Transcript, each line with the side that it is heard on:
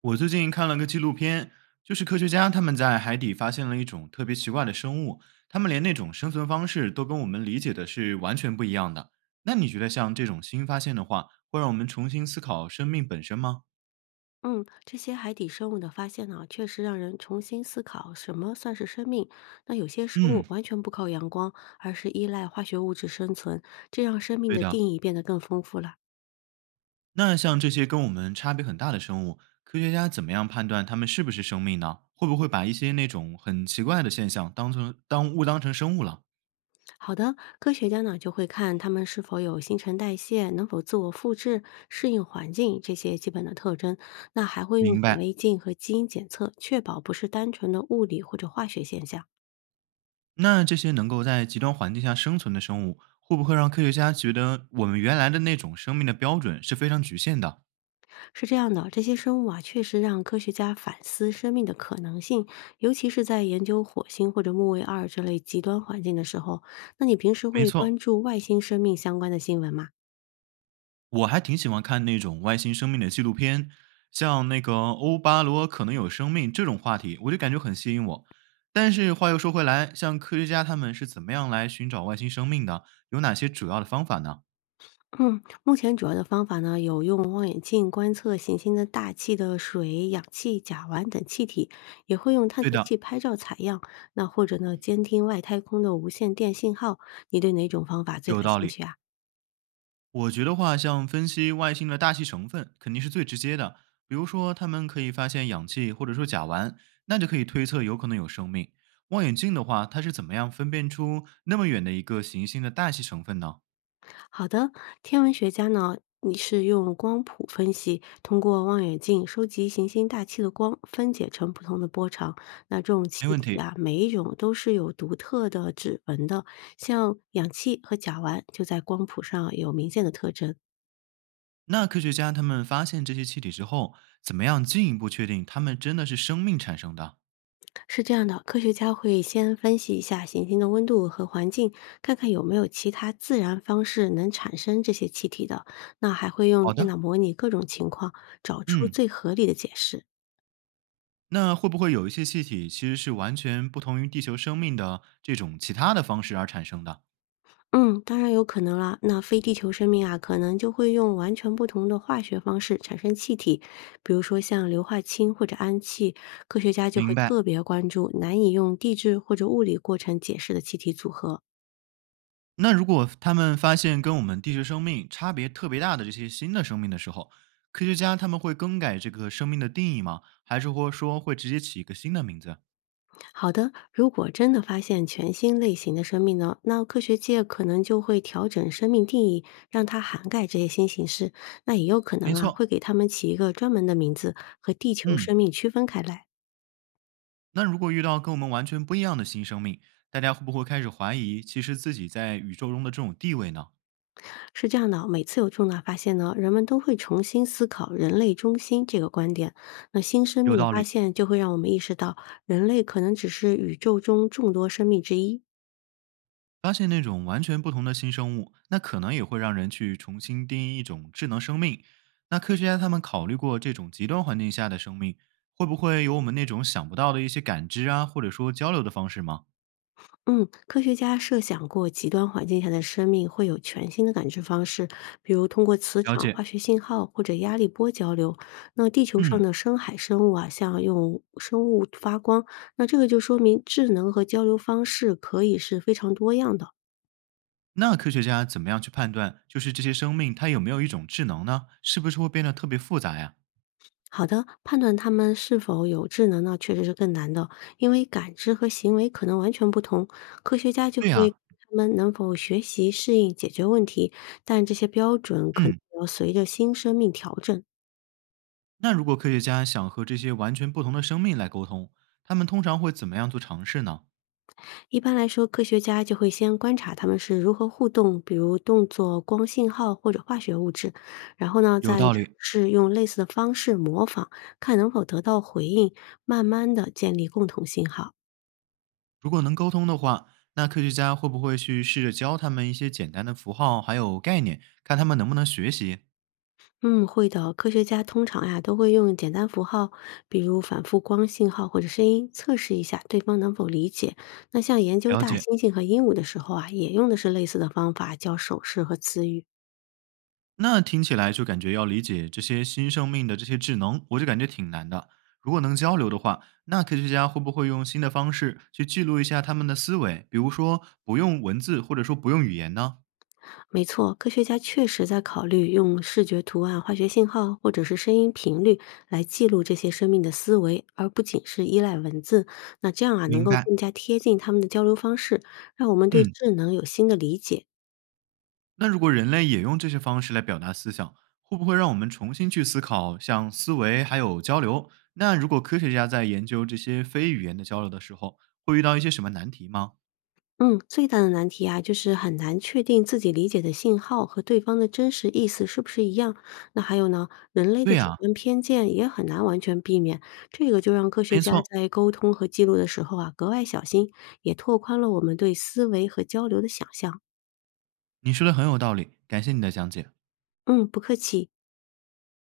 right: 我最近看了个纪录片，就是科学家他们在海底发现了一种特别奇怪的生物，他们连那种生存方式都跟我们理解的是完全不一样的。那你觉得像这种新发现的话，会让我们重新思考生命本身吗？
left: 嗯，这些海底生物的发现呢、确实让人重新思考什么算是生命。那有些生物
right: 嗯，
left: 完全不靠阳光，而是依赖化学物质生存，这让生命
right: 对
left: 的
right: 的。
left: 定义变得更丰富了。
right: 那像这些跟我们差别很大的生物，科学家怎么样判断它们是不是生命呢？会不会把一些那种很奇怪的现象当成当误当成生物了？
left: 好的，科学家呢就会看它们是否有新陈代谢，能否自我复制、适应环境这些基本的特征。那还会用
right: 明
left: 显
right: 白。
left: 微镜和基因检测，确保不是单纯的物理或者化学现象。
right: 那这些能够在极端环境下生存的生物，会不会让科学家觉得我们原来的那种生命的标准是非常局限的？
left: 是这样的，这些生物啊，确实让科学家反思生命的可能性，尤其是在研究火星或者木卫二这类极端环境的时候。那你平时
right: 没
left: 会
right: 错，
left: 关注外星生命相关的新闻吗？
right: 我还挺喜欢看那种外星生命的纪录片，像那个欧巴罗可能有生命这种话题，我就感觉很吸引我。但是话又说回来，像科学家他们是怎么样来寻找外星生命的？有哪些主要的方法呢？
left: 嗯，目前主要的方法呢，有用望远镜观测行星的大气的水、氧气、甲烷等气体，也会用探
right: 对
left: 测
right: 的，
left: 器拍照采样，那或者呢，监听外太空的无线电信号。你对哪种方法最
right: 有
left: 感
right: 道
left: 兴
right: 理。
left: 趣啊？
right: 我觉得话，像分析外星的大气成分，肯定是最直接的。比如说，他们可以发现氧气或者说甲烷，那就可以推测有可能有生命。望远镜的话，它是怎么样分辨出那么远的一个行星的大气成分呢？
left: 好的，天文学家呢，你是用光谱分析，通过望远镜收集行星大气的光，分解成不同的波长。那这种
right: 没
left: 气
right: 问
left: 体
right: 题。
left: 啊，每一种都是有独特的指纹的，像氧气和甲烷就在光谱上有明显的特征。
right: 那科学家他们发现这些气体之后，怎么样进一步确定它们真的是生命产生的？
left: 是这样的，科学家会先分析一下行星的温度和环境，看看有没有其他自然方式能产生这些气体的。那还会用
right: 好
left: 电
right: 的，
left: 脑模拟各种情况，找出
right: 嗯，
left: 最合理的解释。
right: 那会不会有一些气体其实是完全不同于地球生命的这种其他的方式而产生的？
left: 嗯，当然有可能啦。那非地球生命啊，可能就会用完全不同的化学方式产生气体，比如说像硫化氢或者氨气。科学家就会
right: 明白。
left: 特别关注难以用地质或者物理过程解释的气体组合。
right: 那如果他们发现跟我们地球生命差别特别大的这些新的生命的时候，科学家他们会更改这个生命的定义吗？还是或说会直接起一个新的名字？
left: 好的，如果真的发现全新类型的生命呢，那科学界可能就会调整生命定义，让它涵盖这些新形式。那也有可能
right: 没
left: 啊，
right: 错，
left: 会给它们起一个专门的名字，和地球
right: 嗯，
left: 生命区分开来。
right: 那如果遇到跟我们完全不一样的新生命，大家会不会开始怀疑其实自己在宇宙中的这种地位呢？
left: 是这样的啊，每次有重大发现呢，人们都会重新思考“人类中心”这个观点。那新生
right: 有
left: 命的
right: 道
left: 发
right: 理。
left: 现就会让我们意识到，人类可能只是宇宙中众多生命之一。
right: 发现那种完全不同的新生物，那可能也会让人去重新定义一种智能生命。那科学家他们考虑过这种极端环境下的生命，会不会有我们那种想不到的一些感知啊，或者说交流的方式吗？
left: 嗯，科学家设想过极端环境下的生命会有全新的感知方式，比如通过磁
right: 了
left: 场、
right: 解，
left: 化学信号或者压力波交流。那地球上
right: 嗯，
left: 的深海生物啊，像用生物发光，那这个就说明智能和交流方式可以是非常多样的。
right: 那科学家怎么样去判断，就是这些生命它有没有一种智能呢？是不是会变得特别复杂呀？
left: 好的，判断他们是否有智能呢，确实是更难的，因为感知和行为可能完全不同。科学家就
right: 对
left: 会
right: 呀、
left: 他们能否学习、适应、解决问题，但这些标准可能
right: 嗯，
left: 要随着新生命调整。
right: 那如果科学家想和这些完全不同的生命来沟通，他们通常会怎么样做尝试呢？
left: 一般来说，科学家就会先观察他们是如何互动，比如动作、光信号或者化学物质，然后呢，
right: 有
left: 再尝
right: 道理，
left: 试用类似的方式模仿，看能否得到回应，慢慢的建立共同信号。
right: 如果能沟通的话，那科学家会不会去试着教他们一些简单的符号还有概念，看他们能不能学习
left: 嗯，会的。科学家通常呀都会用简单符号，比如反复光信号或者声音，测试一下对方能否理解。那像研究
right: 了
left: 大
right: 解？
left: 猩猩和鹦鹉的时候啊，也用的是类似的方法，叫手势和词语。
right: 那听起来就感觉要理解这些新生命的这些智能，我就感觉挺难的。如果能交流的话，那科学家会不会用新的方式去记录一下他们的思维？比如说不用文字，或者说不用语言呢？
left: 没错，科学家确实在考虑用视觉图案、化学信号或者是声音频率来记录这些生命的思维，而不仅是依赖文字。那这样啊，能
right: 明
left: 够
right: 白，
left: 更加贴近他们的交流方式，让我们对
right: 嗯。
left: 智能有新的理解。
right: 那如果人类也用这些方式来表达思想，会不会让我们重新去思考像思维还有交流？那如果科学家在研究这些非语言的交流的时候，会遇到一些什么难题吗？
left: 嗯，最大的难题啊，就是很难确定自己理解的信号和对方的真实意思是不是一样。那还有呢，人类
right: 对
left: 的主
right: 呀、
left: 观偏见也很难完全避免，这个就让科学
right: 没
left: 家
right: 错，
left: 在沟通和记录的时候啊，格外小心，也拓宽了我们对思维和交流的想象。
right: 你说的很有道理，感谢你的讲解。
left: 嗯，不客气。